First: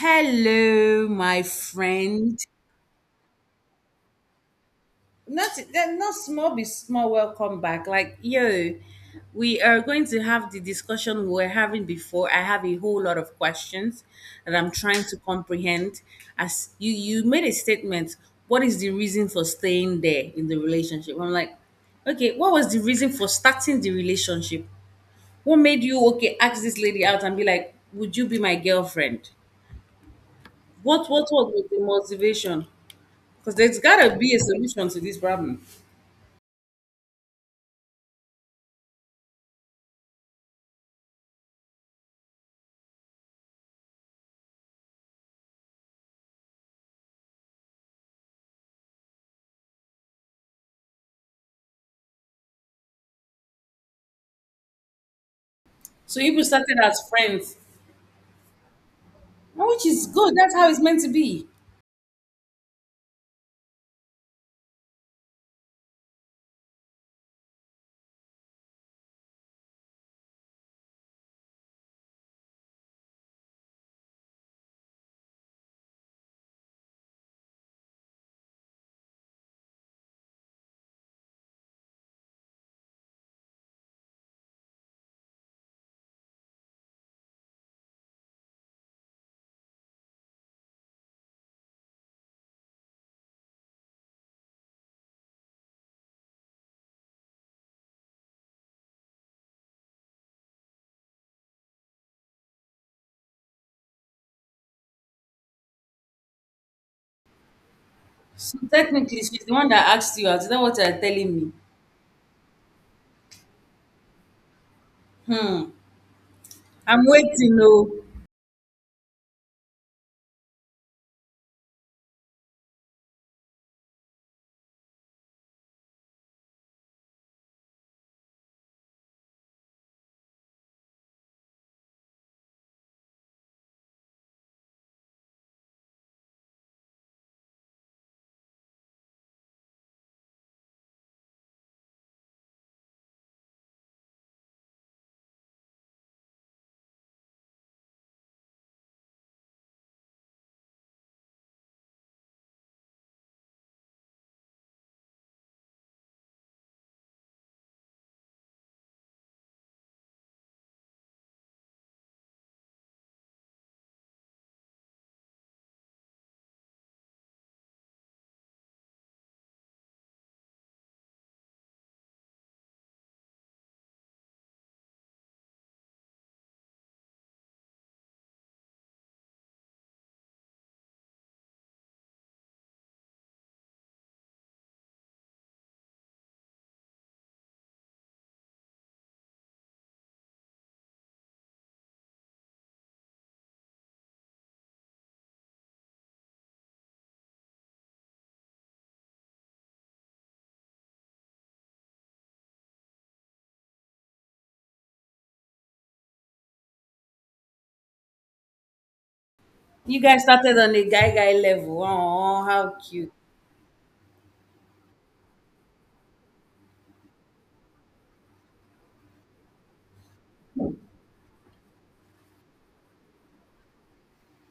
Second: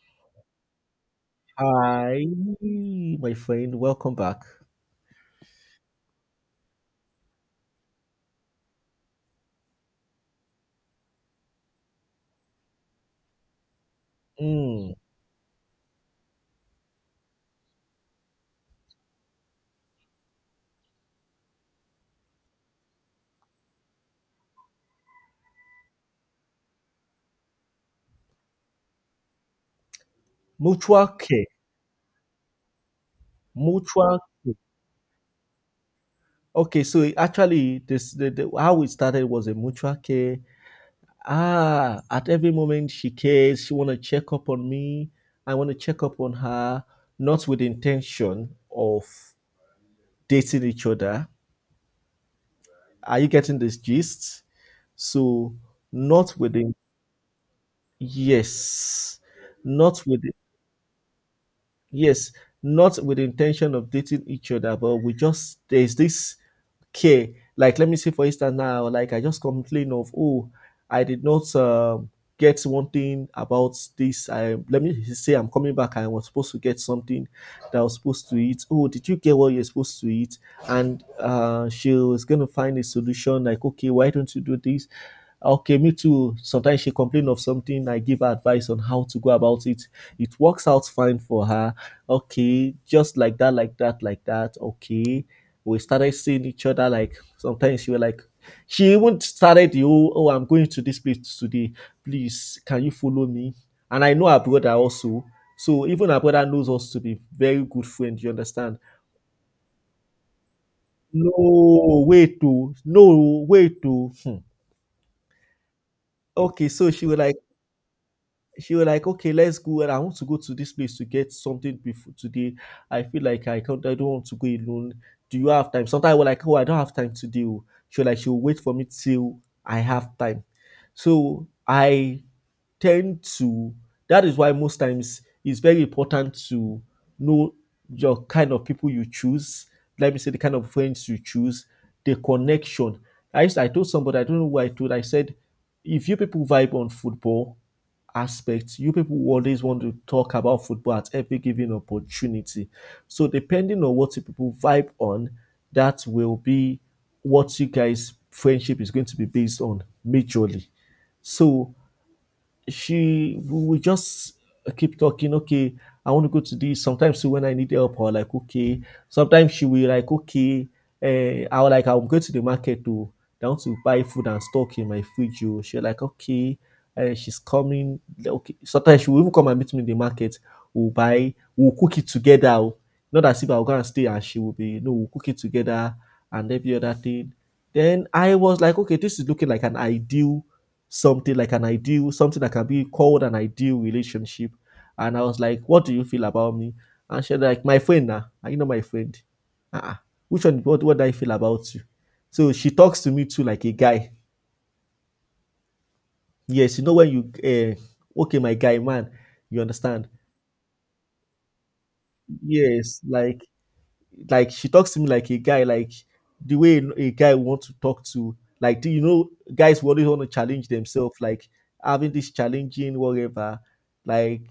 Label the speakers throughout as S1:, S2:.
S1: Hello, my
S2: Hi,
S1: friend.
S2: my friend. Welcome back.
S1: Not then not small be small welcome back. Like yo, we are going to have the discussion we were having before. I have a whole lot of questions that I'm
S2: Mm.
S1: trying to comprehend. As you made a statement, what is the reason for staying there in the relationship? I'm like, okay, what was the reason for starting the relationship? What made you okay ask this lady out and be like, would you be my girlfriend? What
S2: Mutual
S1: what
S2: care.
S1: what was the motivation? Because there's gotta
S2: Mutual.
S1: be a solution to this problem.
S2: Okay, so it actually, how it started was a mutual care. Ah, at every moment she cares. She want to check up on me. I want to check up on her, not with intention of dating each other. Are you getting this gist? So,
S1: So
S2: not
S1: people
S2: with the
S1: started as friends,
S2: yes,
S1: and which
S2: not
S1: is
S2: with
S1: good. That's how it's meant to be.
S2: Yes, not with the intention of dating each other, but we just there's this care. Like let me say for instance now, like I just complain of, oh, I did not get one thing about this. I Let me say I'm coming back. I was supposed to get something that I was supposed to eat. Oh, did you get what you're supposed to eat? And she was gonna find a solution. Like, okay, why don't you do this? Okay, me too. Sometimes she complains of something. I give her advice on how to go about it. It works out fine for her. Okay, just like that, like that, like that. Okay, we started seeing each other. Like sometimes she was like, she even started the whole, oh, I'm going to this place today. Please, can you follow me? And I know her brother also. So even her brother knows us to be very good friends. You
S1: So
S2: understand?
S1: technically, she's the one that asked you out. Is that what you're telling me?
S2: No, wait, to no, wait, to. Hmm. Okay, so
S1: I'm
S2: she was like,
S1: waiting. No,
S2: she was like, okay, let's go. And I want to go to this place to get something before today. I feel like I can't, I don't want to go alone. Do you have time? Sometimes I was like, oh, I don't have time today, oh. She was like, she'll wait for me till I have time. So I tend to, that is why most times it's very important to know your kind of people you choose. Let me say the kind of friends you choose, the connection. I told somebody, I don't know who I told, I said, if you people vibe on football, aspect. You people always want to talk about football at every given opportunity. So depending on what you people vibe on, that will be what you guys' friendship is going to be based on majorly. So she we just keep talking. Okay, I want to go to this sometimes when I need help or like, okay, sometimes she will like, okay, I'll go to the market to down to buy food and stock in my fridge, oh. She like, okay, she's coming. Okay, sometimes she will even come and meet me in the market. We'll cook it together, oh. Not as if I'll go and stay and she will be, no, we'll cook it together and every other thing. Then I was like, okay, this is looking like an ideal, something that can be called an ideal relationship. And I was like, what do you feel about me? And she like, my friend now. Are you not my friend? Uh-uh. Which one, what do I feel about you? So she talks to me too like a guy. Yes, you know when you, okay, my guy, man, you
S1: you
S2: understand?
S1: guys started on a guy guy level. Oh, how
S2: Yes,
S1: cute.
S2: like she talks to me like a guy, like the way a guy want to talk to. Like, do you know, guys will always want to challenge themselves, like having this challenging whatever. Like,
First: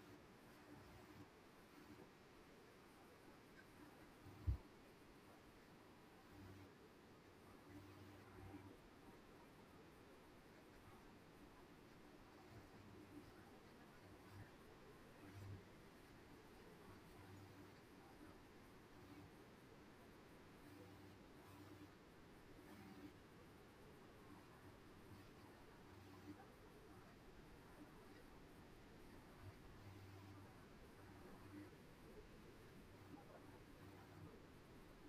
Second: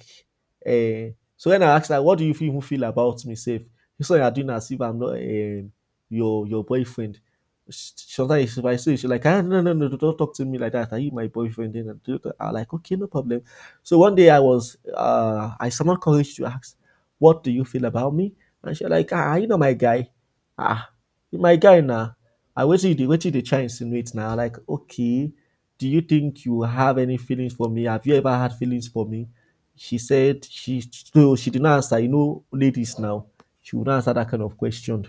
S2: so when I asked her, "What do you even feel about me? Safe, you saw you're doing as if I'm not your your boyfriend." Sometimes if I say she's like, ah, no, no, no, don't talk to me like that. Are you my boyfriend? Then I'm like, okay, no problem. So one day I was, I summoned courage to ask, what do you feel about me? And she like, ah, you know my guy. Ah, you my guy now. I waited, you wait waited you dey try insinuate now. Like, okay, do you think you have any feelings for me? Have you ever had feelings for me? She said she so She did not answer. You know, ladies now, she would not answer that kind of question.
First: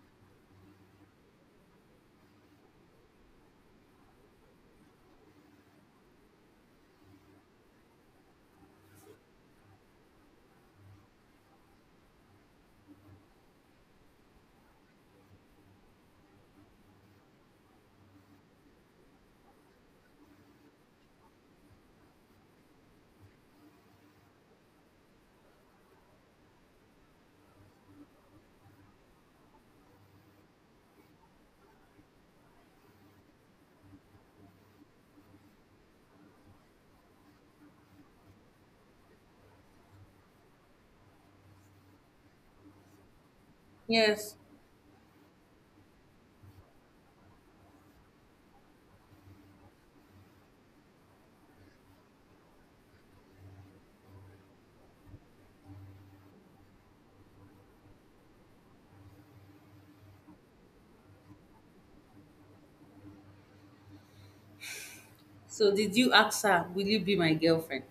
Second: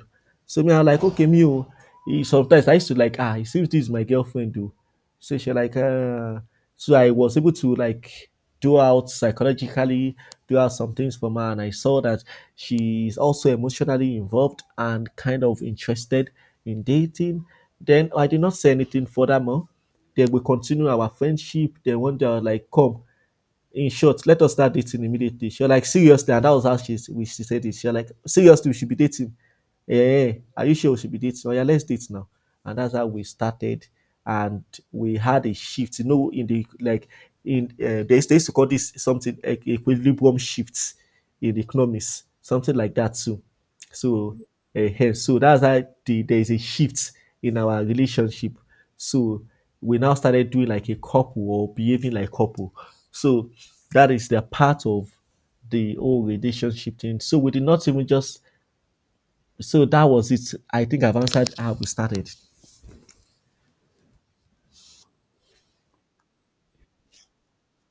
S2: So me, I'm like, okay, me, oh, eh, sometimes I used to like, ah, it seems this is my girlfriend, though. So she like, ah, so I was able to like do out psychologically, do out some things for her. And I saw that she's also emotionally involved and kind of interested in dating. Then I did not say anything furthermore. Then we continue our friendship. Then one day I was like, come, in short, let us start dating immediately. She was like, seriously, and that was how she said it. She was like, seriously, we should be dating. Yeah, are you sure we should be dating? Oh yeah, let's date now. And that's how we started, and we had a shift. You know, in the like in they used to call this something like equilibrium shifts in economics, something like that too.
S1: Yes.
S2: So, so that's how the, there's a shift in our relationship. So we now started doing like a couple or behaving like couple. So that is the part of the whole relationship thing. So we did not even just. So that was it. I think I've answered how we started.
S1: So did you ask her? Will you be my girlfriend?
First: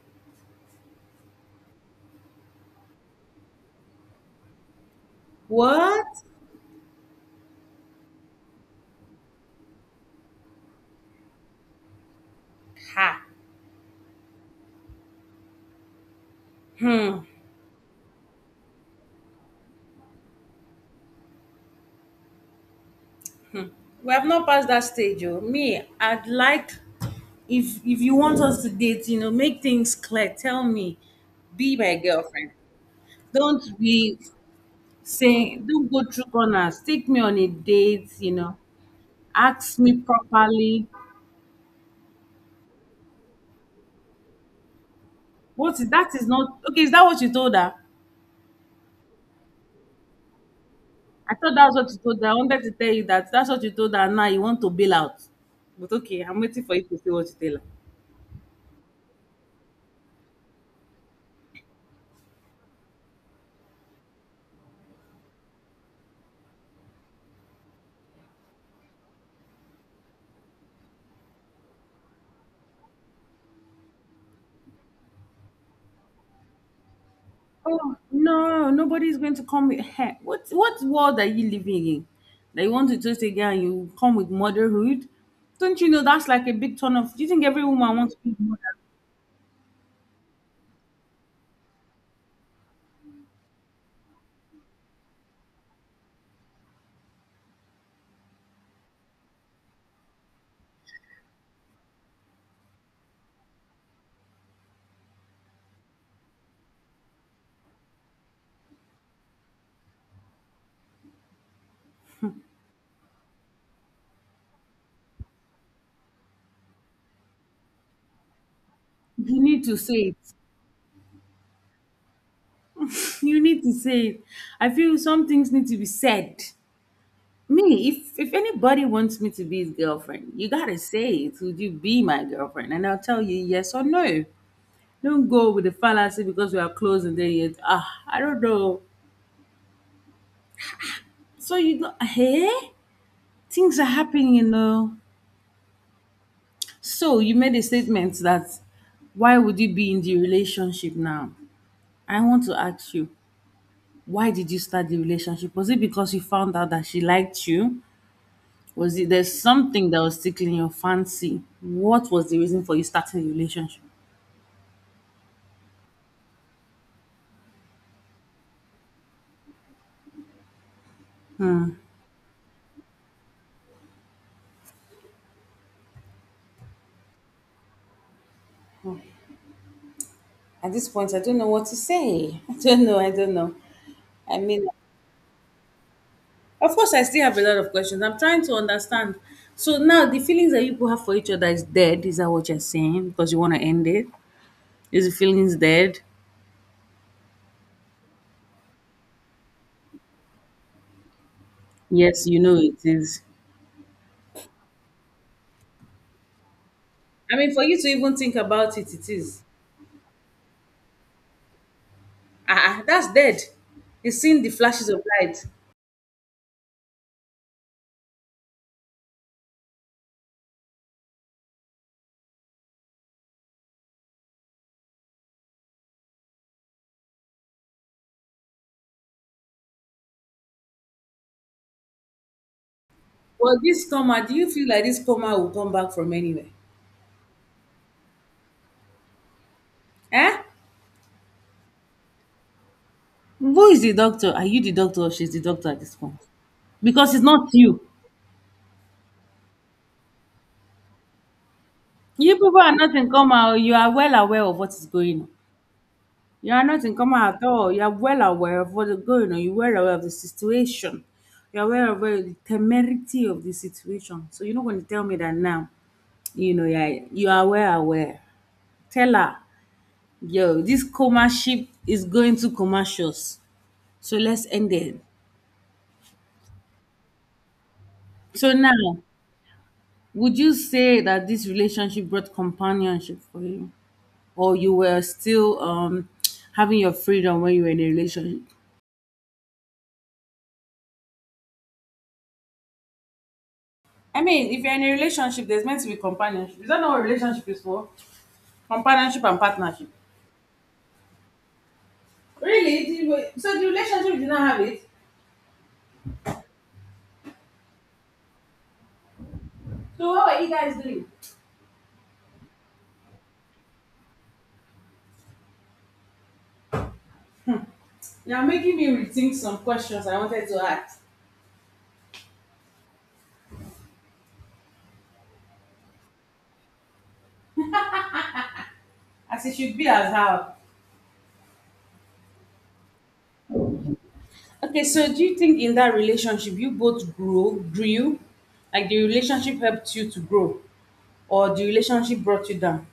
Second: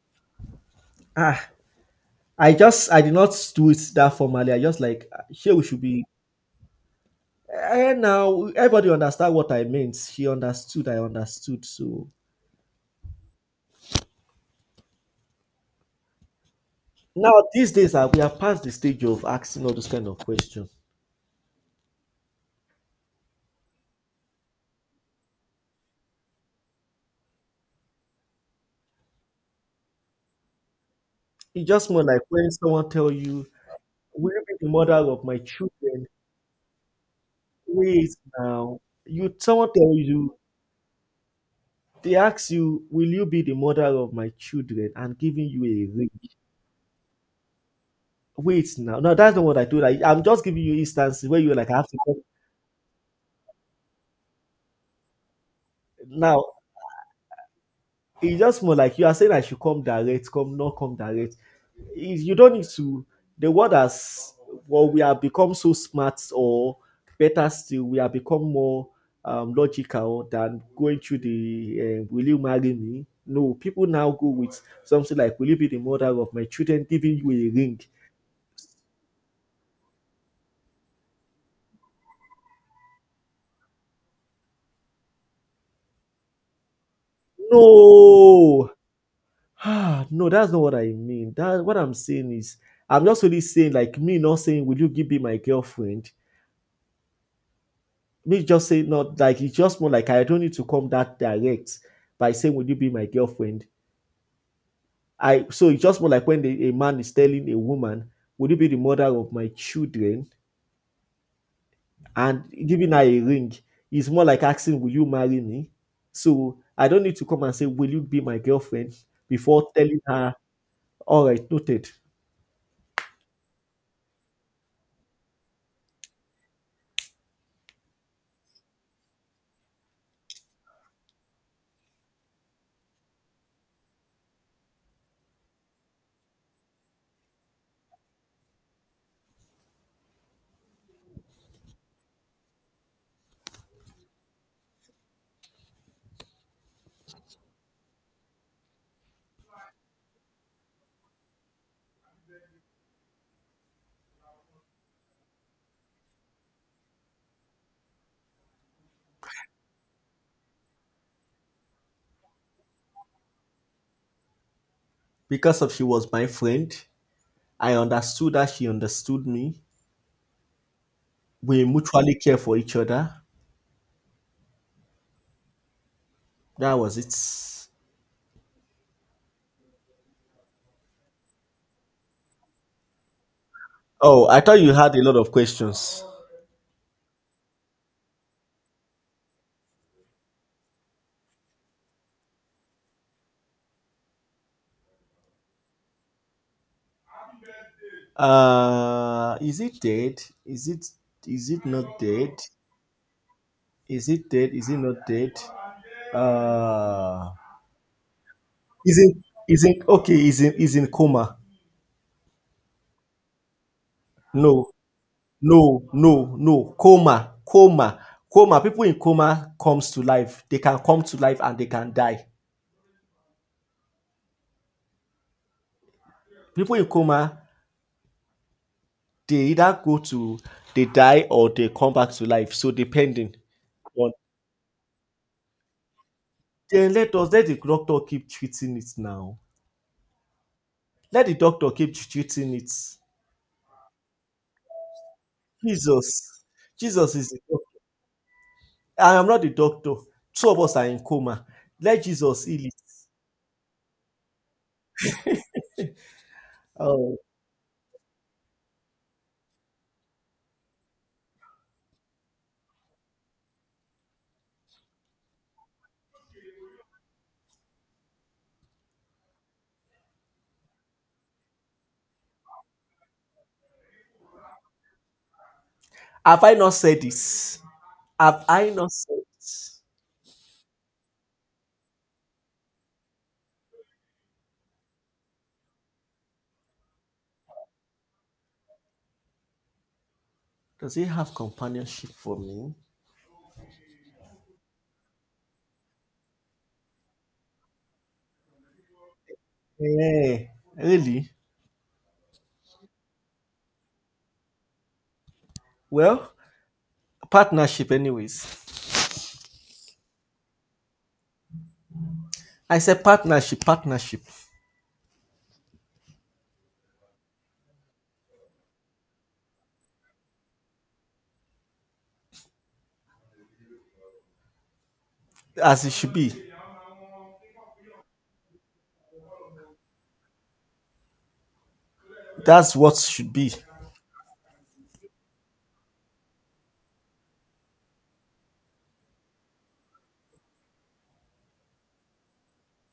S2: Ah, I just I did not do it that formally. I just like, ah, here we should be.
S1: What?
S2: And now everybody understand what I meant. She understood. I understood. So
S1: Ha. Hmm.
S2: now these days we are past the stage of asking all those kind of questions.
S1: We have not passed that stage, oh. Me, I'd like if you want us to date, you know, make things clear. Tell me,
S2: It's
S1: be
S2: just
S1: my
S2: more like
S1: girlfriend.
S2: when someone tell you,
S1: Don't be
S2: "Will you be the mother of my
S1: saying, don't go
S2: children?"
S1: through corners. Take me on a
S2: Wait
S1: date, you know.
S2: now, you someone
S1: Ask
S2: tell
S1: me
S2: you,
S1: properly.
S2: they ask you, "Will you be the mother of my children?" and giving you
S1: What is
S2: a ring.
S1: that? Is not okay. Is that what you told her?
S2: Wait now, no, that's not what I told. I'm just giving you instances
S1: I
S2: where
S1: thought
S2: you're like,
S1: that's
S2: "I have
S1: what you
S2: to
S1: told
S2: come."
S1: her. I wanted to tell you that that's what you told her. And now you want to bail out. But okay, I'm
S2: Now
S1: waiting for you to say what you tell her.
S2: it's just more like you are saying I should come direct, come not come direct. If you don't need to, the world has, well, we have become so smart, or better still, we have become more logical than going through the "Will you marry me?" No, people now go with something like, "Will you be the mother of my children?" giving you a ring.
S1: Oh no, nobody's going to come with her. What world are you living in? That you want to just again you come with motherhood? Don't you know that's like a big turn off? Do you think every woman wants to be mother?
S2: No, ah, no, that's not what I mean. That what I'm saying is, I'm just really saying like me not saying, "Will you give me my girlfriend?" me just say not like It's just more like I don't need to come that direct by saying, "Would you be my girlfriend?" I So it's just more like when a man is telling a woman, "Would you be the mother of my children?" and giving her a ring. It's more like asking, "Will you marry me?" So I don't need to come and say, "Will you be my girlfriend?"
S1: You need
S2: before
S1: to
S2: telling
S1: say it.
S2: her, "All right, noted."
S1: You need to say it. I feel some things need to be said. Me, if anybody wants me to be his girlfriend, you gotta say it. Would you be my girlfriend? And I'll tell you yes or no. Don't go with the fallacy because we are close and then you I don't know. So you go, hey, things are happening, you know. So you made a statement that why would you be in the relationship now? I want to ask you, why did you start the relationship? Was it because you found out that she liked you? Was it there's something that was tickling your fancy? What was the reason for you starting a relationship?
S2: Because of she was my friend, I understood that she understood me. We mutually care for each other. That was it.
S1: At this point, I don't know what to say. I don't know. I don't know.
S2: Oh,
S1: I
S2: I thought
S1: mean,
S2: you had a lot of questions.
S1: of course, I still have a lot of questions. I'm trying to understand. So now the feelings that you people have for each other is dead. Is that what you're saying? Because you want to end it? Is the feelings dead?
S2: Is it dead? Is it not
S1: Yes,
S2: dead?
S1: you know it is.
S2: Is it dead? Is it not dead? Uh,
S1: I mean, for you to even think about it,
S2: is
S1: it
S2: it
S1: is.
S2: is it okay? Is it is in coma?
S1: Ah, ah, that's dead. You've seen the
S2: No,
S1: flashes of light.
S2: no, no, no. Coma, coma, coma. People in coma comes to life. They can come to life and they can die. People in coma, they either go to they die or they come back to life. So depending
S1: Well, this
S2: on,
S1: coma, do you feel like this coma will come back from anywhere?
S2: then let us let the doctor keep treating it now.
S1: Eh?
S2: Let the doctor keep treating it.
S1: Who is the doctor? Are you the doctor or she's the doctor at this point?
S2: Jesus,
S1: Because
S2: Jesus
S1: it's
S2: is the
S1: not
S2: doctor.
S1: you.
S2: I am not the doctor. Two of us are in coma. Let
S1: You
S2: Jesus
S1: people
S2: heal it.
S1: are not in coma, oh. You are well aware of what is going on. You are not in coma
S2: Oh,
S1: at all. You are well aware of what is going on. You are well aware of the situation. You are well aware of the temerity of the situation. So you're not going to tell me that now. You know, yeah, you are well aware. Tell her, yo, this coma ship is going to commercials. So let's end it.
S2: have I not said this? Have
S1: So
S2: I not
S1: now
S2: said this?
S1: would you say that this relationship brought companionship for you, or you were still having your freedom when you were in a relationship?
S2: Does he have companionship for me?
S1: I mean, if you're in a relationship, there's meant to be companionship. Is that not what relationship is for? Companionship and partnership.
S2: Yeah, really?
S1: Really? Did you- So the relationship did not have it?
S2: Well, partnership, anyways.
S1: So what were you guys doing?
S2: I said partnership, partnership,
S1: You're making me rethink some questions I wanted to ask.
S2: as it should be.
S1: As it should be as how.
S2: That's what should be.
S1: Okay, so do you think in that relationship you both grow, grew? Like the relationship helped you to grow, or the relationship brought you down?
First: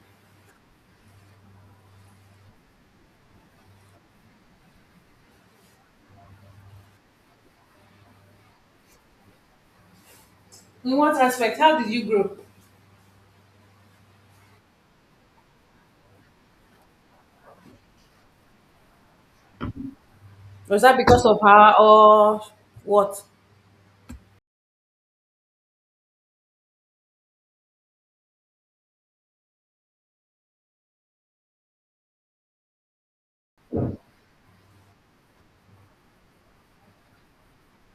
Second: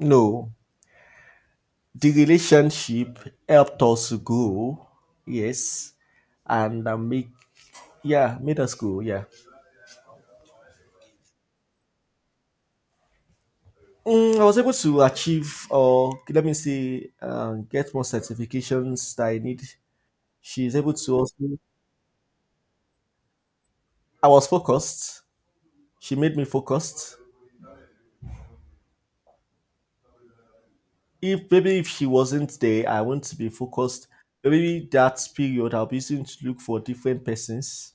S2: No, the relationship helped us grow, yes, and make. Yeah, middle school. Yeah,
S1: In what aspect? How did you grow?
S2: mm, I was able to achieve, or let me say, get more certifications that I need. She's
S1: Was
S2: able
S1: that
S2: to
S1: because
S2: also.
S1: of her or what?
S2: I was focused. She made me focused. If maybe if she wasn't there, I want to be focused. Maybe that period I'll be using to look for different persons.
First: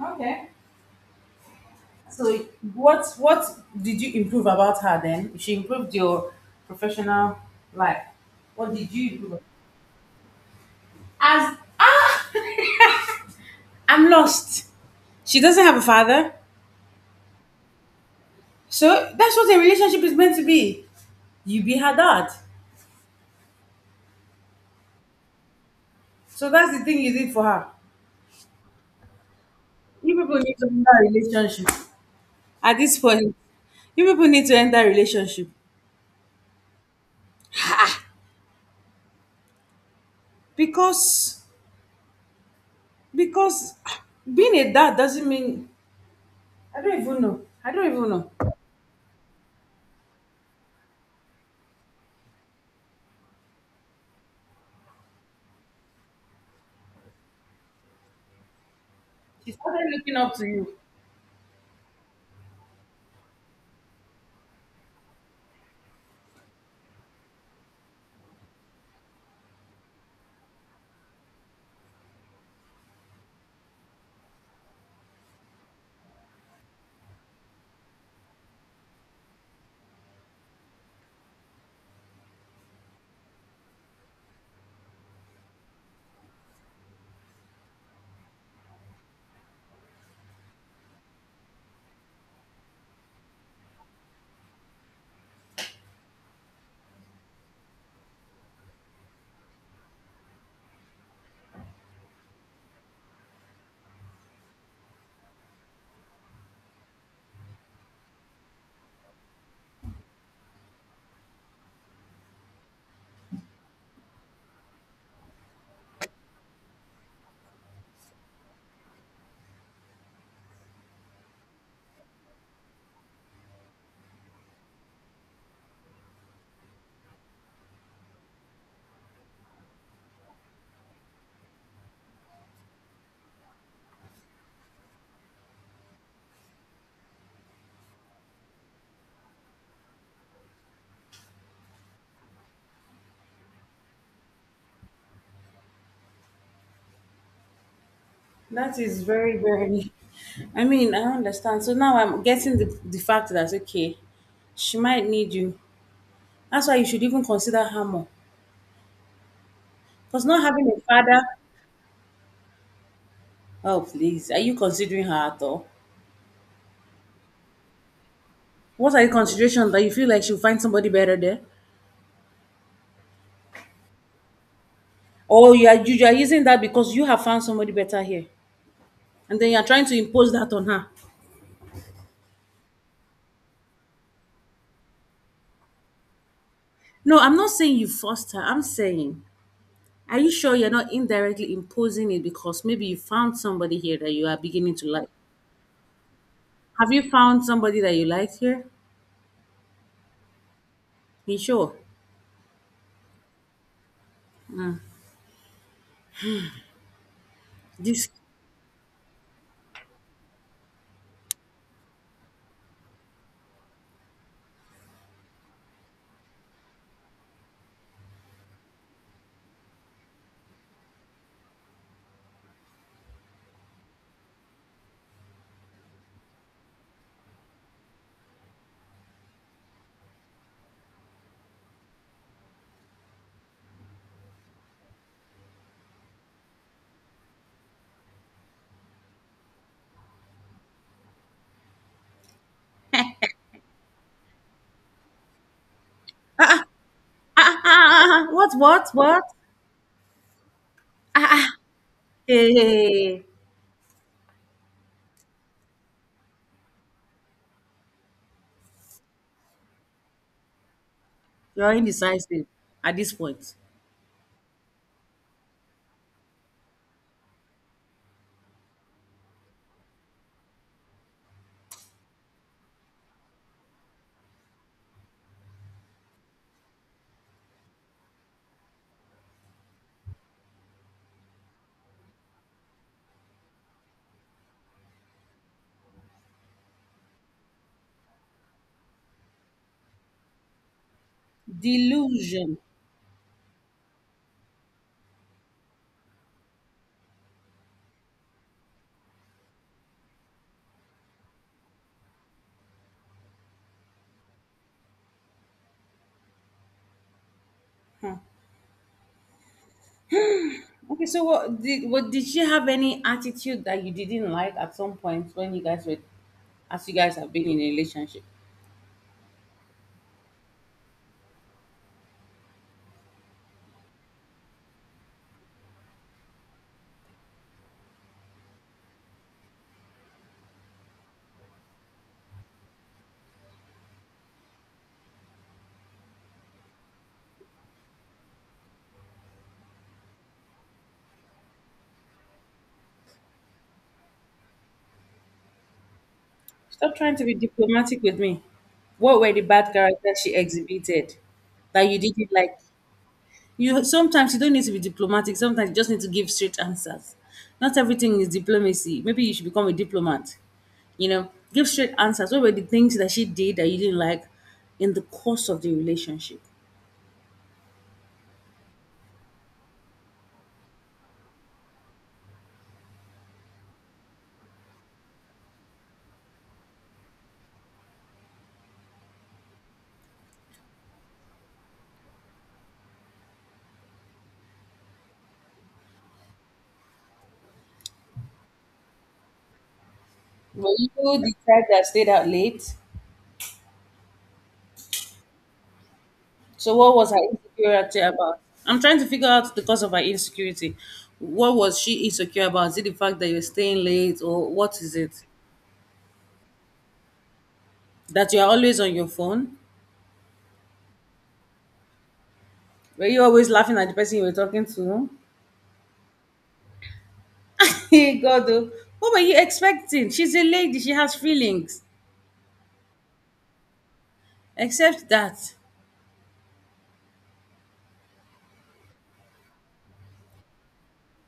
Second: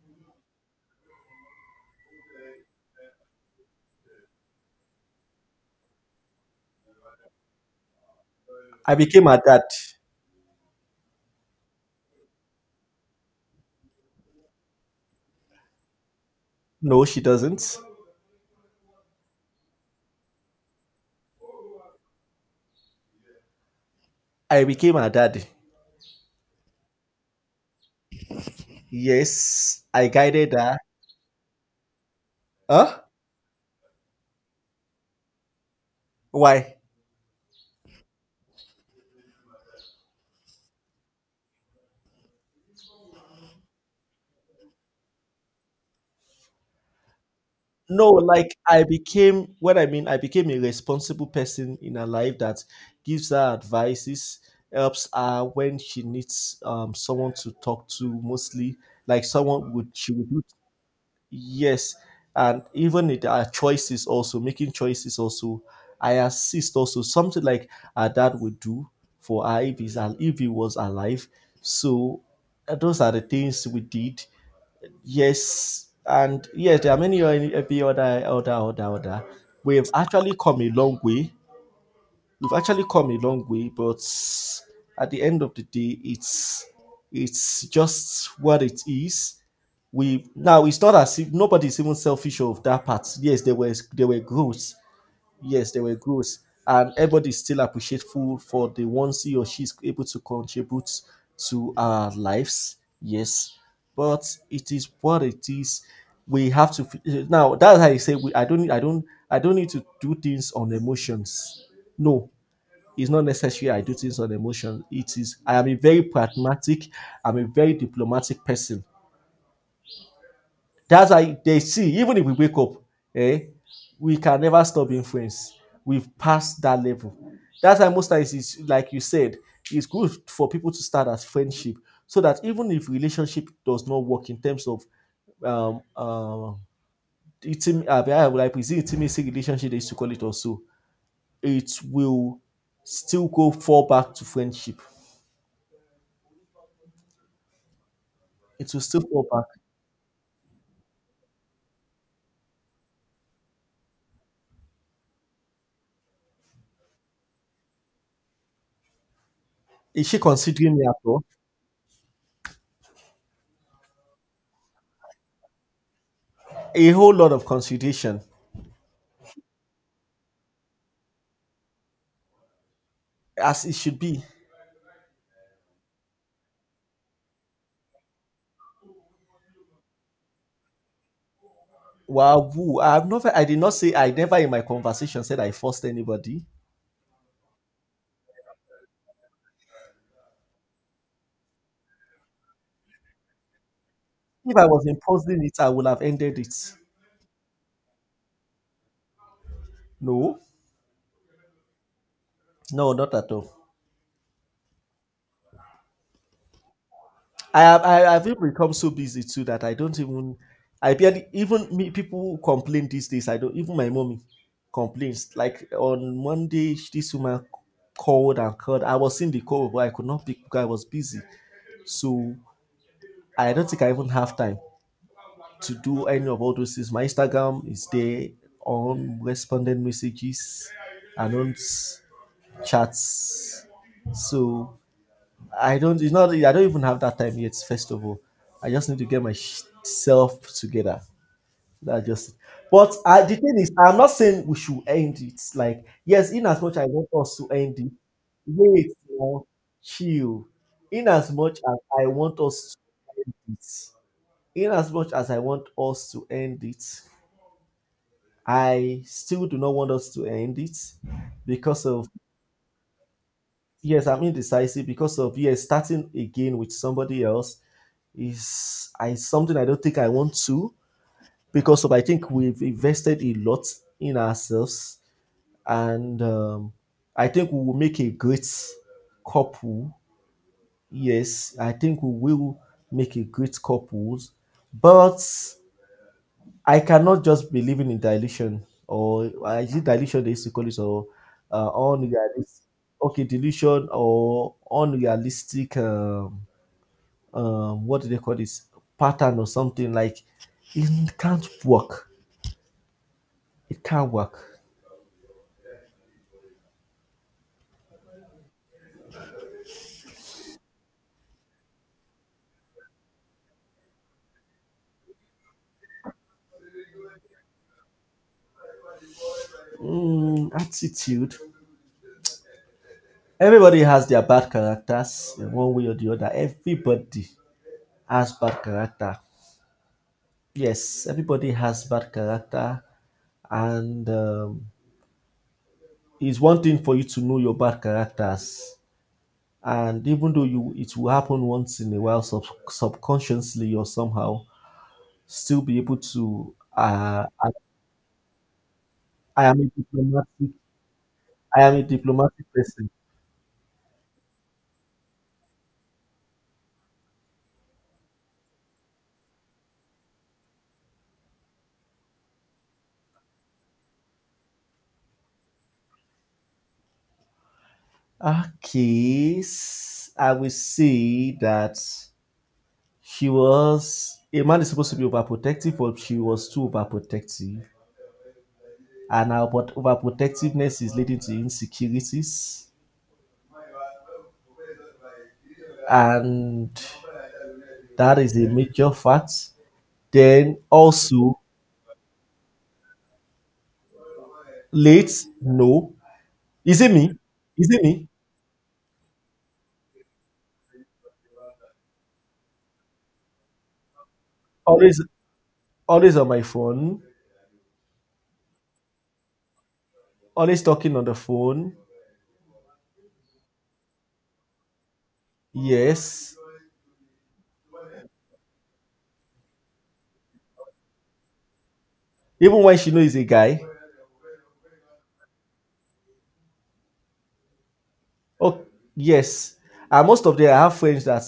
S1: Okay. So what did you improve about her then? She improved your professional life. What did
S2: I
S1: you
S2: became
S1: improve?
S2: her dad.
S1: As ah, I'm lost. She doesn't have a father,
S2: No, she doesn't.
S1: so that's what a relationship is meant to be. You be her dad.
S2: I became her dad.
S1: So that's the thing you did for her.
S2: Yes, I
S1: You people
S2: guided
S1: need to
S2: her.
S1: enter a relationship. At this
S2: Huh?
S1: point, you people need to enter a relationship
S2: Why?
S1: because ah, being a dad doesn't mean I don't even know. I don't even
S2: No,
S1: know.
S2: like I became, what I mean, I became a responsible person in her life that gives her advices, helps her when she needs someone to talk to mostly, like
S1: She
S2: someone
S1: started
S2: would she
S1: looking
S2: would
S1: up
S2: do,
S1: to you.
S2: yes. And even in our choices also, making choices also, I assist also something like her dad would do for her if if he was alive. So those are the things we did. Yes, and yes, there are many every other. We've actually come a long way. We've actually come a long way, but at the end of the day, it's just what it is. We now, it's not as if nobody's even selfish of that part. Yes, there were growth. Yes, they were gross, and everybody still food for the ones he or she is able to contribute to our lives. Yes, but it is what it is. We have to now. That's how I say we. I don't need to do things on emotions. No, it's not necessary. I do things on emotion. It is. I am a very pragmatic. I'm a very diplomatic person. That's why they see, even if we wake up, eh, we can never stop influence. We've passed that level. That's why most times it's like you said, it's good for people to start as friendship so that even if relationship does not work in terms of um uh like, is it intimacy relationship they used to call it also, it will still go fall back to friendship. It
S1: That
S2: will still
S1: is
S2: fall
S1: very
S2: back.
S1: very. I mean, I understand. So now I'm getting the fact that okay, she might need you. That's why you should even consider her more.
S2: Is she
S1: Because not having
S2: considering
S1: a
S2: me at
S1: father,
S2: all?
S1: oh please, are you considering her at all?
S2: A whole lot of consideration,
S1: What are the considerations that you feel like she'll find somebody better there?
S2: as it should be.
S1: Or you are using that because you have found somebody better here. And then you're trying to impose that on her.
S2: Wahoo! I have never I did not say I never in my conversation said I forced anybody.
S1: No, I'm not saying you forced her. I'm saying, are you sure you're not indirectly imposing it because maybe you found somebody here that you are
S2: If I
S1: beginning
S2: was
S1: to like?
S2: imposing it, I would have ended it.
S1: Have you found somebody that you like here?
S2: No,
S1: Be sure.
S2: no, not at all.
S1: This
S2: I have even become so busy too that I don't even, I barely even me people who complain these days. I don't even, my mommy complains. Like on Monday, this woman called and called. I was in the call, but I could not pick because I was busy. So I don't think I even have time to do any of all those things. My Instagram is there on responded messages and on chats. So I don't. It's not. I don't even have that time yet. First of all, I just need to get myself together. That's just it. But the thing is, I'm not saying we should end it. Like yes, in as much I want us to
S1: ah, ah,
S2: end it,
S1: ah, ah, what
S2: wait
S1: what?
S2: now, chill. In
S1: Ah,
S2: as
S1: ah,
S2: much as I want
S1: hey,
S2: us
S1: hey,
S2: to
S1: hey.
S2: do it, in as much as I want us to end it, I still do not want us to end it
S1: You're
S2: because of,
S1: indecisive at this point.
S2: yes, I'm indecisive because of, yes, starting again with somebody else is, I something I don't think I want to because of I think we've invested a lot in ourselves, and I think we will make a great couple. Yes, I think we will make a great couple, but I cannot just be living in dilution or is it dilution they used to call it, or unrealistic.
S1: Delusion.
S2: Okay, delusion or unrealistic, what do they call this, pattern or something. Like it can't work, it can't work.
S1: Okay, so what did she have any attitude that you didn't like at some point when you guys were as you guys have been in a relationship?
S2: Mm, attitude, everybody has their bad characters in one way or the other. Everybody has bad character. Yes, everybody has bad character, and it's one thing for you to know your bad characters, and even though you, it will happen once in a while subconsciously or somehow still be able to
S1: Stop trying to be diplomatic with me. What were the
S2: I am a
S1: bad characters she
S2: diplomatic
S1: exhibited
S2: I am
S1: that
S2: a
S1: you didn't
S2: diplomatic
S1: like?
S2: person.
S1: You sometimes you don't need to be diplomatic, sometimes you just need to give straight answers. Not everything is diplomacy. Maybe you should become a diplomat. You know, give straight answers. What were the things that she did that you didn't like in the course of the relationship?
S2: Okay, I will say that she was, a man is supposed to be overprotective, but she was too overprotective, and now, but overprotectiveness is leading to insecurities, and that is a major fact. Then
S1: Were you the
S2: also,
S1: type that stayed out late?
S2: late, no.
S1: So
S2: Is it
S1: what was
S2: me?
S1: her
S2: Is it
S1: insecurity
S2: me?
S1: about? I'm trying to figure out the cause of her insecurity. What was she insecure about? Is it the fact that you're staying late or what is
S2: Always,
S1: it?
S2: always on my phone.
S1: That you're always on your phone?
S2: Always talking on the phone.
S1: Were you always laughing at the person you were talking to?
S2: Yes.
S1: Hey, God, oh, what were you expecting? She's a lady, she has feelings.
S2: Even when she knows he's a guy.
S1: Except that.
S2: Oh yes. And most of them, I have friends that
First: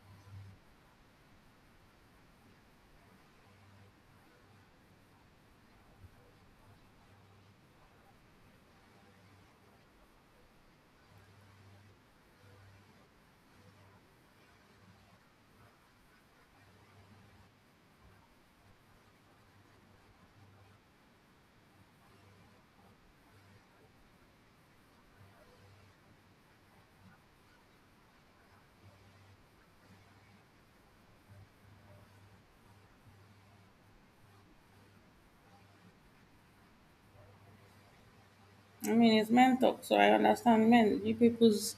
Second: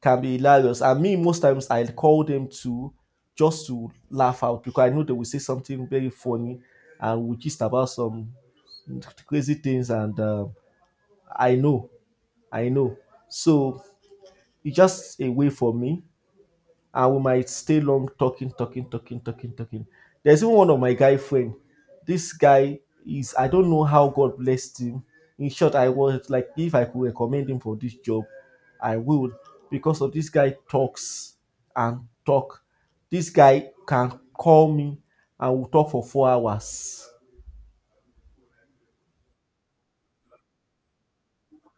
S2: can be hilarious. And me, most times I call them to just to laugh out because I know they will say something very funny, and we gist about some crazy things, and I know, I know. So it's just a way for me, and we might stay long talking. There's even one of my guy friend. This guy is, I don't know how God blessed him. In short, I was like, if I could recommend him for this job, I would, because of this guy talks and talk. This guy can call me and we'll talk for 4 hours.
S1: I mean, it's men talk, so I understand men. You people's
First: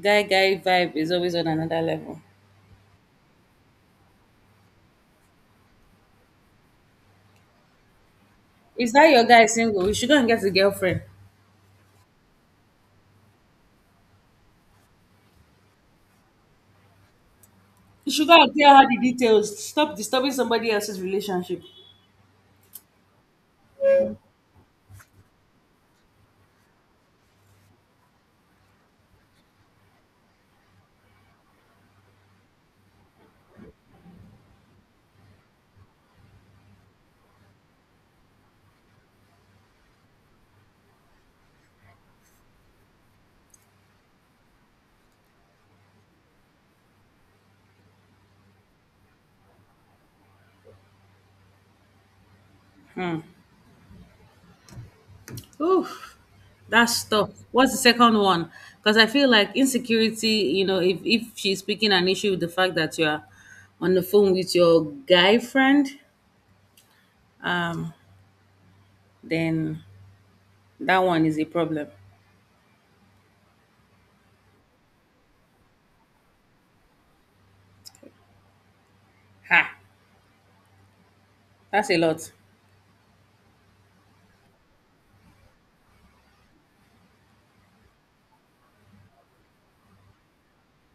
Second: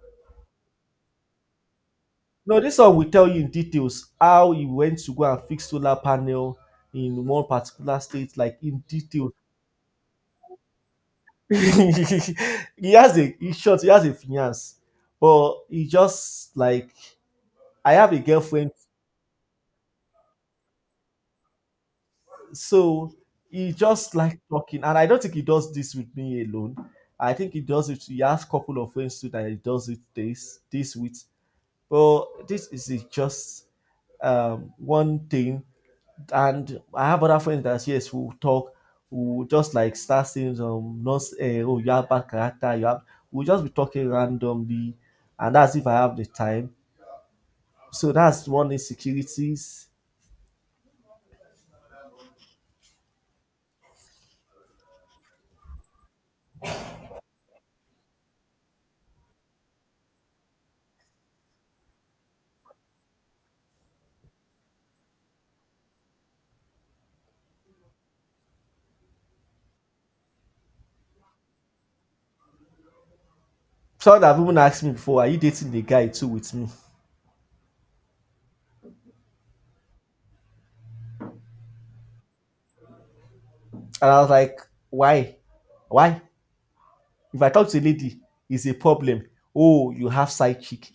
S1: guy guy vibe is always on another level.
S2: No, this one will tell you in details how he went to go and fix solar panel in one particular state, like in
S1: Is that your
S2: detail.
S1: guy single? You should go and get a girlfriend.
S2: He has a, he's short, he has a finance, but he just like, I have
S1: You
S2: a
S1: should go and
S2: girlfriend,
S1: tell her the details. Stop disturbing somebody else's relationship.
S2: so he just like talking, and I don't think he does this with me alone. I think he does it. He has couple of friends too that he does it this with. But this is a just one thing, and I have other friends that, yes, we'll talk, we'll just like start saying some, not oh you have bad character, you have, we'll just be talking randomly, and that's if I have the time. So that's one insecurities.
S1: Oof, that's tough. What's the second one? Because I feel like insecurity, you know, if she's picking an issue with the fact that you're on the phone with your guy friend, um, then that one is a problem.
S2: Someone have even asked me before, are you dating the guy too with me?
S1: Ha, that's a lot.
S2: And I was like, why, why? If I talk to a lady, it's a problem. Oh, you have side chick.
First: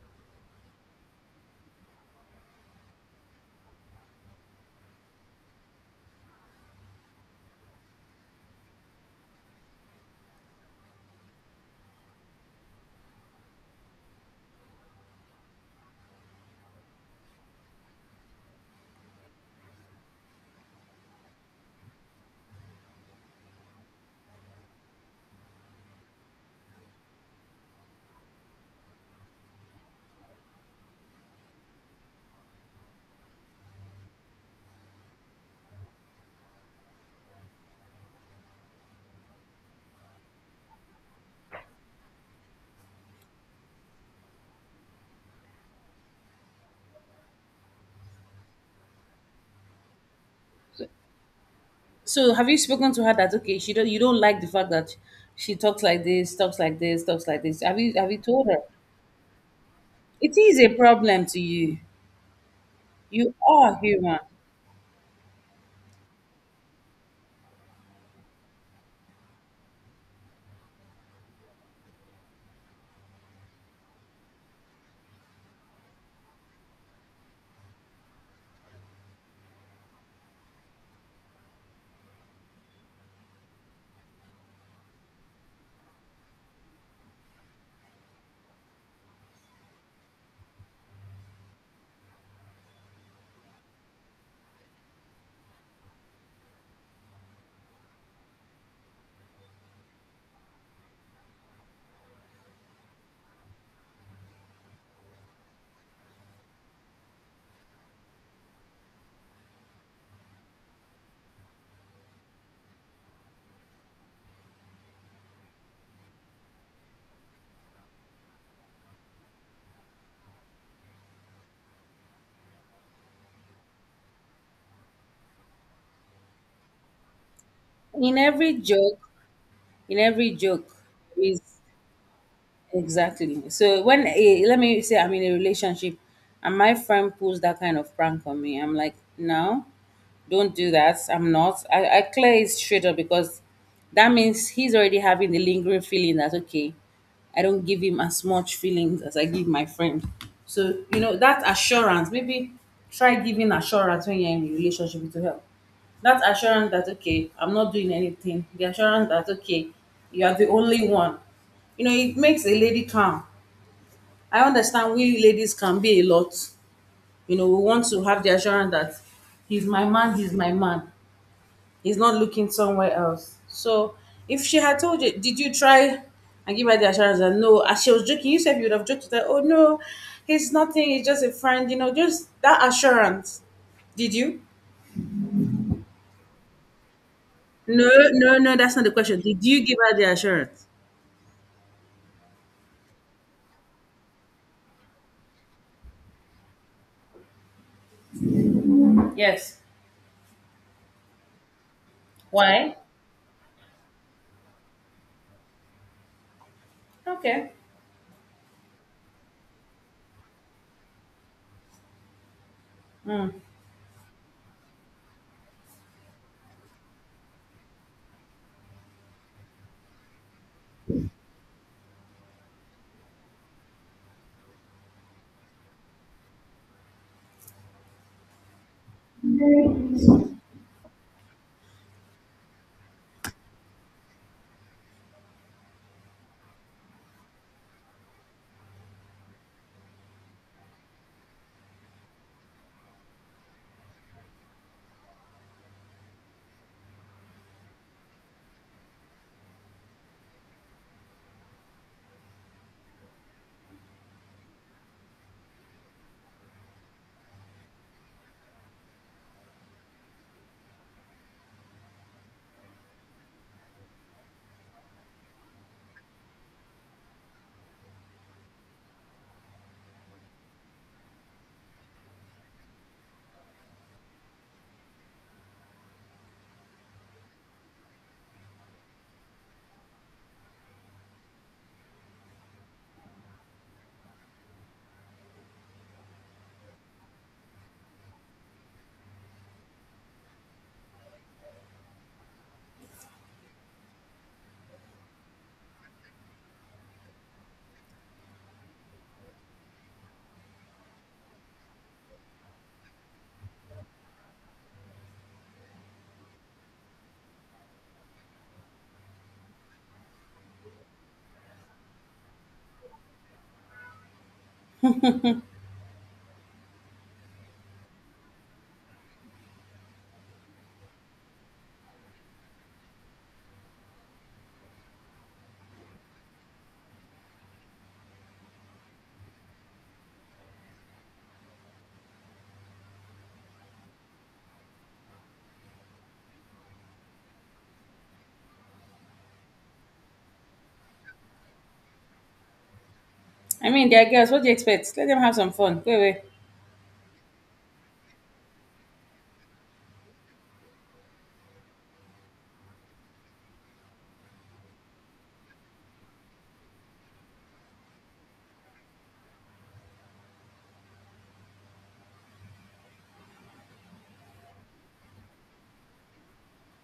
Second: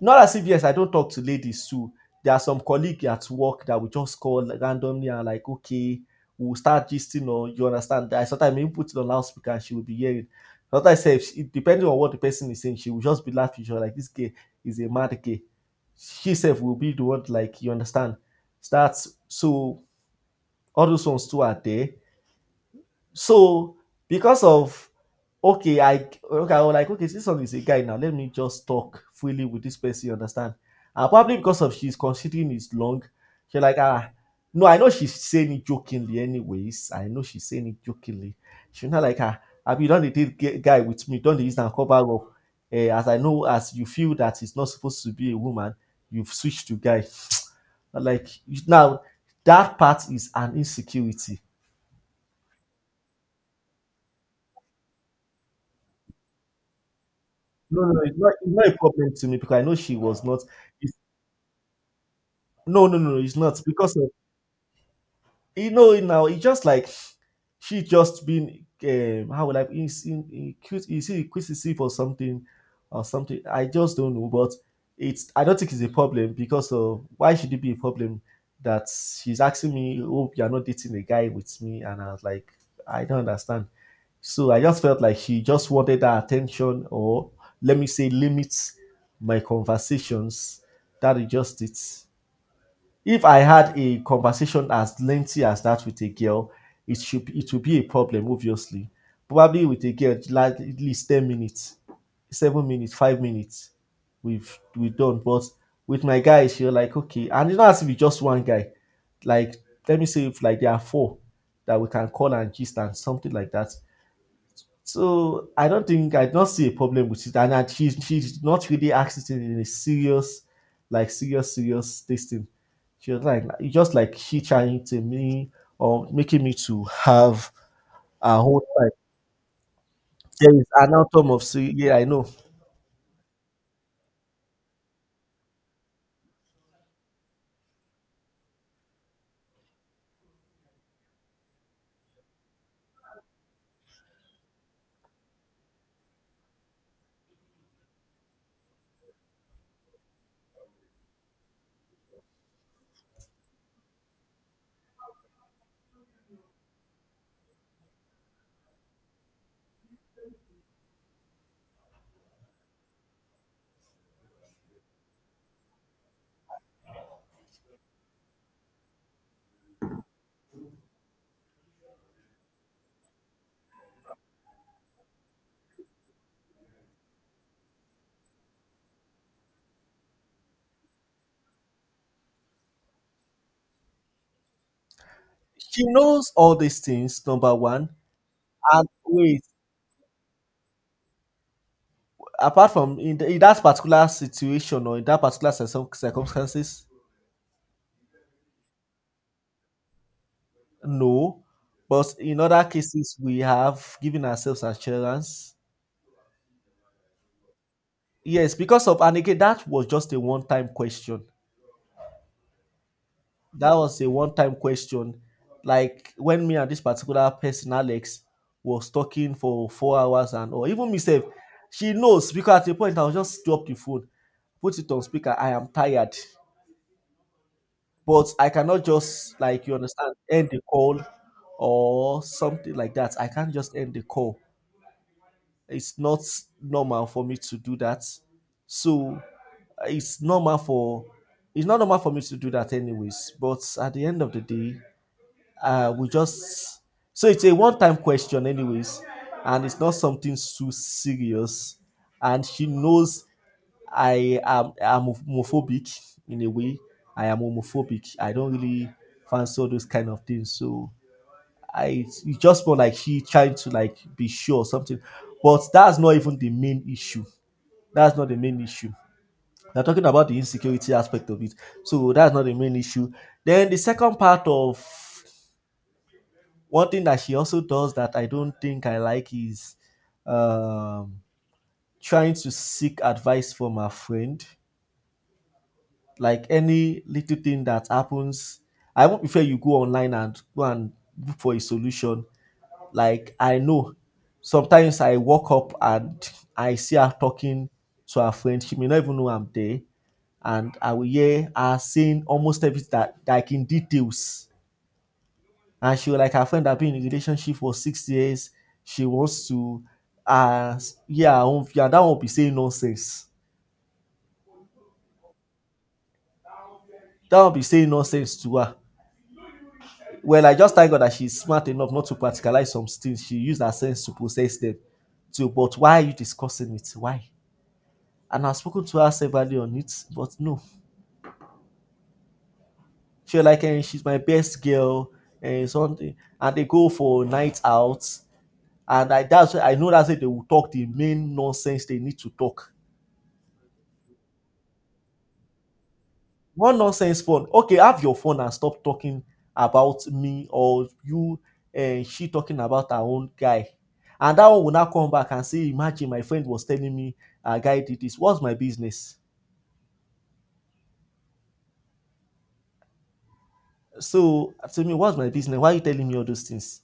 S2: Not as if, yes, I don't talk to ladies too. There are some colleagues at work that we just call randomly, and like, okay, we'll start gisting, or you understand. I sometimes even put it on loudspeaker and she will be hearing. Sometimes sef, depending on what the person is saying, she will just be laughing. She'll like, this gay is a mad gay. She herself will be the one, like, you understand. That's so all those ones too are there. So because of, okay, I, okay, I was like, okay, this one is a guy now. Let me just talk freely with this person, you understand? And probably because of she's considering it's long, she like, ah, no, I know she's saying it jokingly, anyways. I know she's saying it jokingly. She's not like, ah, I be done the date guy with me, done the use and cover up. Eh, as I know, as you feel that it's not supposed to be a woman, you've switched to guy. Like now, that part is an insecurity.
S1: So have you spoken to her that okay, she don't you don't like the fact that she talks like this, talks like this, talks like this. Have
S2: No, no, no,
S1: you told
S2: it's
S1: her?
S2: not a problem to me because I know she was
S1: It
S2: not.
S1: is a
S2: It's,
S1: problem to you.
S2: no, no, no, no,
S1: You
S2: it's not
S1: are
S2: because of,
S1: human.
S2: you know it now. It's just like she just been how would I, is in, is inquisitive or something or something. I just don't know, but it's, I don't think it's a problem because of why should it be a problem that she's asking me, "Oh, you're not dating a guy with me," and I was like, I don't understand. So I just felt like she just wanted that attention, or let me say, limits my conversations. That is just it. If I had a conversation as lengthy as that with a girl, it would be a problem, obviously. Probably with a girl, like at least 10 minutes, 7 minutes, 5 minutes, we done. But with my guys, you're like okay, and it's not as if it's just one guy. Like, let me say, if like there are four that we can call and gist and something like that, so I don't think, I don't see a problem with it, and that she not really acting in a serious, like serious serious this thing. She was like, just like she trying to me or making me to have
S1: In
S2: her
S1: every
S2: own time.
S1: joke in every
S2: There is
S1: joke
S2: an outcome
S1: is
S2: of yeah, I know,
S1: exactly. So when eh, let me say I'm in a relationship and my friend pulls that kind of prank on me, I'm like, no, don't do that. I'm not I clear it straight up because that means he's already having the lingering feeling that okay, I don't give him as much feelings as I give my friend. So you know that assurance, maybe try giving assurance when you're in a relationship to help that assurance that okay, I'm not doing anything. The assurance that okay, you are the only one. You know it makes a lady calm. I understand we ladies can be a lot. You know we want to have the assurance that he's my man, he's not looking somewhere else. So if she had told you, did you try and give her the assurance that no, as she was joking, you said you would have joked that, oh no, he's nothing. He's just a friend, you know, just that assurance. Did you-
S2: she knows all these things, number
S1: No,
S2: one.
S1: no, no, that's not
S2: And
S1: the question.
S2: wait,
S1: Did you give her the assurance?
S2: apart from in that particular situation or in that particular circumstances,
S1: Yes.
S2: no, but in other
S1: Why?
S2: cases we have given ourselves assurance.
S1: Okay.
S2: Yes, because of, and again, that was just a one-time question.
S1: Mm.
S2: That was a one-time question. Like when me and this particular person, Alex, was talking for 4 hours, and or even myself, she knows because at the point I will just drop the phone, put it on speaker. I am tired, but I cannot just, like, you understand, end the call or something like that. I can't just end the call. It's not normal for me to do that. So it's normal for it's not normal for me to do that anyways. But at the end of the day, we just, so it's a one-time question anyways, and it's not something too serious. And she knows I'm homophobic in a way. I am homophobic. I don't really fancy all those kind of things. So I, it's just more like she trying to like be sure or something. But that's not even the main issue. That's not the main issue. They're talking about the insecurity aspect of it. So that's not the main issue. Then the second part of, one thing that she also does that I don't think I like is um trying to seek advice from her friend. Like any little thing that happens, I won't prefer you go online and go and look for a solution. Like I know, sometimes I walk up and I see her talking to her friend. She may not even know I'm there. And I will hear her saying almost everything, that like, in details. And she will like her friend that been in a relationship for 6 years. She wants to uh yeah, yeah, that won't be saying nonsense. That won't be saying nonsense to her. Well, I just thank God that she's smart enough not to practicalize some things. She used her sense to process them. So, but why are you discussing it? Why? And I've spoken to her severally on it, but no. She was like, eh, she's my best girl, and something. And they go for night out, and I, that's why I know, that's why they will talk the main nonsense they need to talk.
S1: I mean, they're girls. What do you expect? Let them have some fun. Wait, wait.
S2: One nonsense phone. Okay, have your phone and stop talking about me or you and she talking about her own guy. And that one will now come back and say, imagine, my friend was telling me a guy did this. What's my business? So to me, what's my business? Why are you telling me all those things?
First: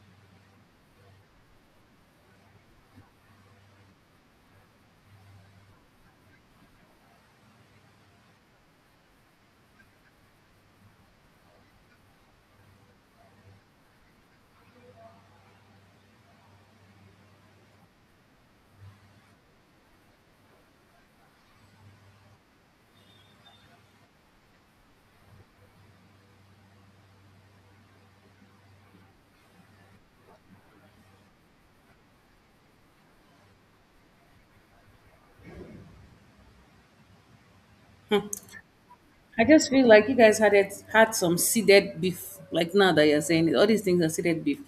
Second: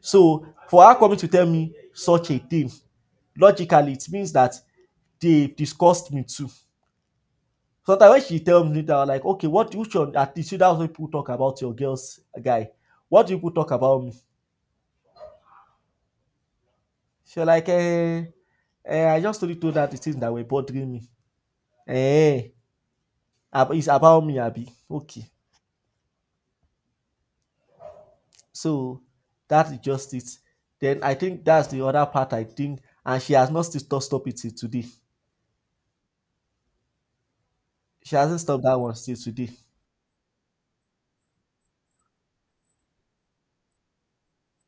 S2: So for her coming to tell me such a thing, logically it means that they discussed me too. Sometimes when she tells me that, I'm like, okay, what, you should at least, that's what people talk about your girls guy. What do people talk about me? She like, eh, eh, I just only told you that the things that were bothering me. Eh, it's about me, Abby. Okay. So that is just it. Then I think that's the other part I think, and she has not still stopped it till today. She hasn't stopped that one still
S1: I
S2: today.
S1: just feel like you guys had some seeded beef. Like now that you're saying it, all these things are seeded beef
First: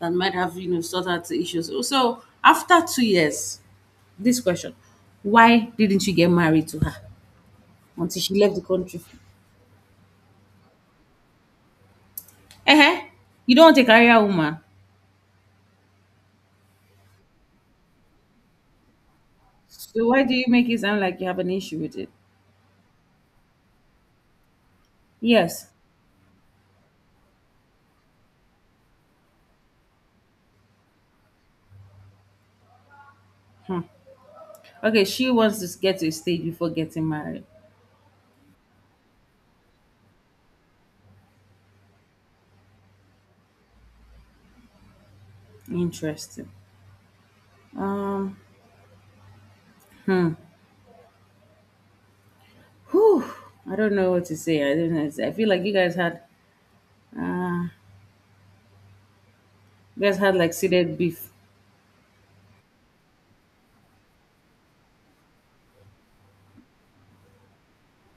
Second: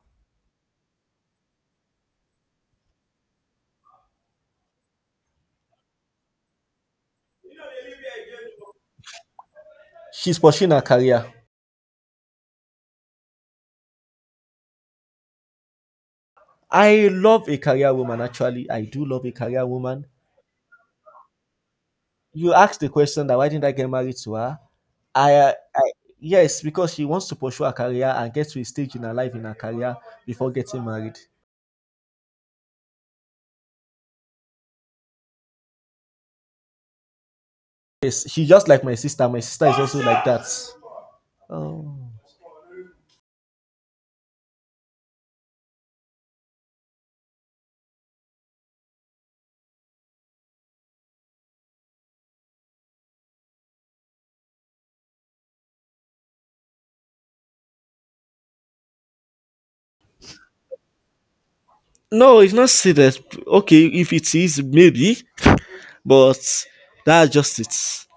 S1: that might have, you know, sorted the issues. So after 2 years, this question: Why didn't you get married to her until she left the country?
S2: She's pursuing her career.
S1: Eh? You don't want a career woman,
S2: I love a career woman, actually. I do love a career
S1: so
S2: woman.
S1: why do you make it sound like you have an issue with it?
S2: You asked the question that why didn't I get married to her?
S1: Yes.
S2: I yes, because she wants to pursue her career and get to a stage in her life, in her career, before getting married.
S1: Hmm. Okay, she wants to get to a stage before getting married.
S2: Yes, she just like my sister. My sister is also like that. Oh.
S1: Interesting. Um, Hmm. Whew, I don't know what to say. I don't know what to say. I feel like uh, you guys had like seeded beef.
S2: No, it's not serious. Okay, if it is, maybe, but that's just it.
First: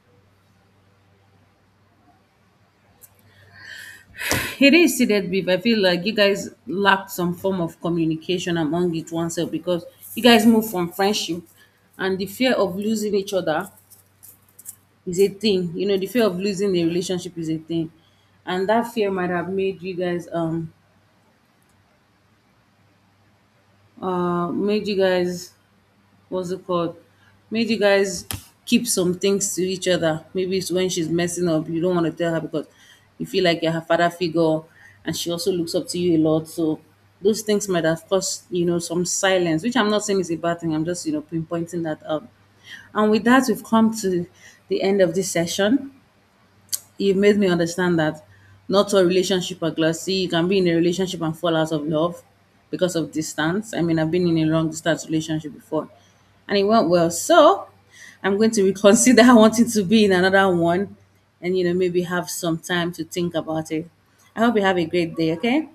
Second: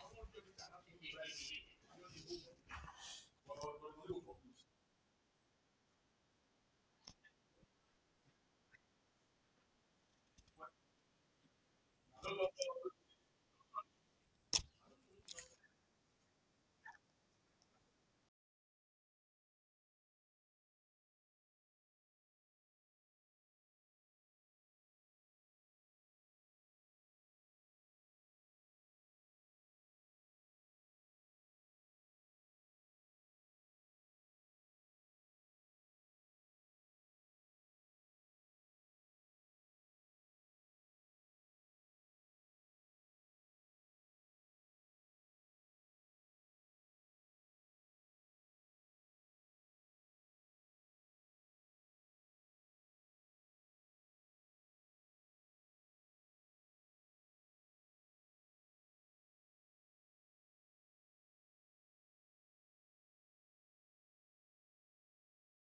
S1: It is seeded beef. I feel like you guys lacked some form of communication among it oneself, because you guys move from friendship and the fear of losing each other is a thing. You know, the fear of losing the relationship is a thing, and that fear might have made you guys what's it called? Made you guys keep some things to each other. Maybe it's when she's messing up, you don't want to tell her because you feel like you're her father figure and she also looks up to you a lot. So those things might have caused, you know, some silence, which I'm not saying is a bad thing. I'm just, you know, pinpointing that out. And with that, we've come to the end of this session. It made me understand that not all relationships are glassy. You can be in a relationship and fall out of love because of distance. I mean, I've been in a long distance relationship before, and it went well. So I'm going to reconsider wanting to be in another one, and you know maybe have some time to think about it. I hope you have a great day. Okay.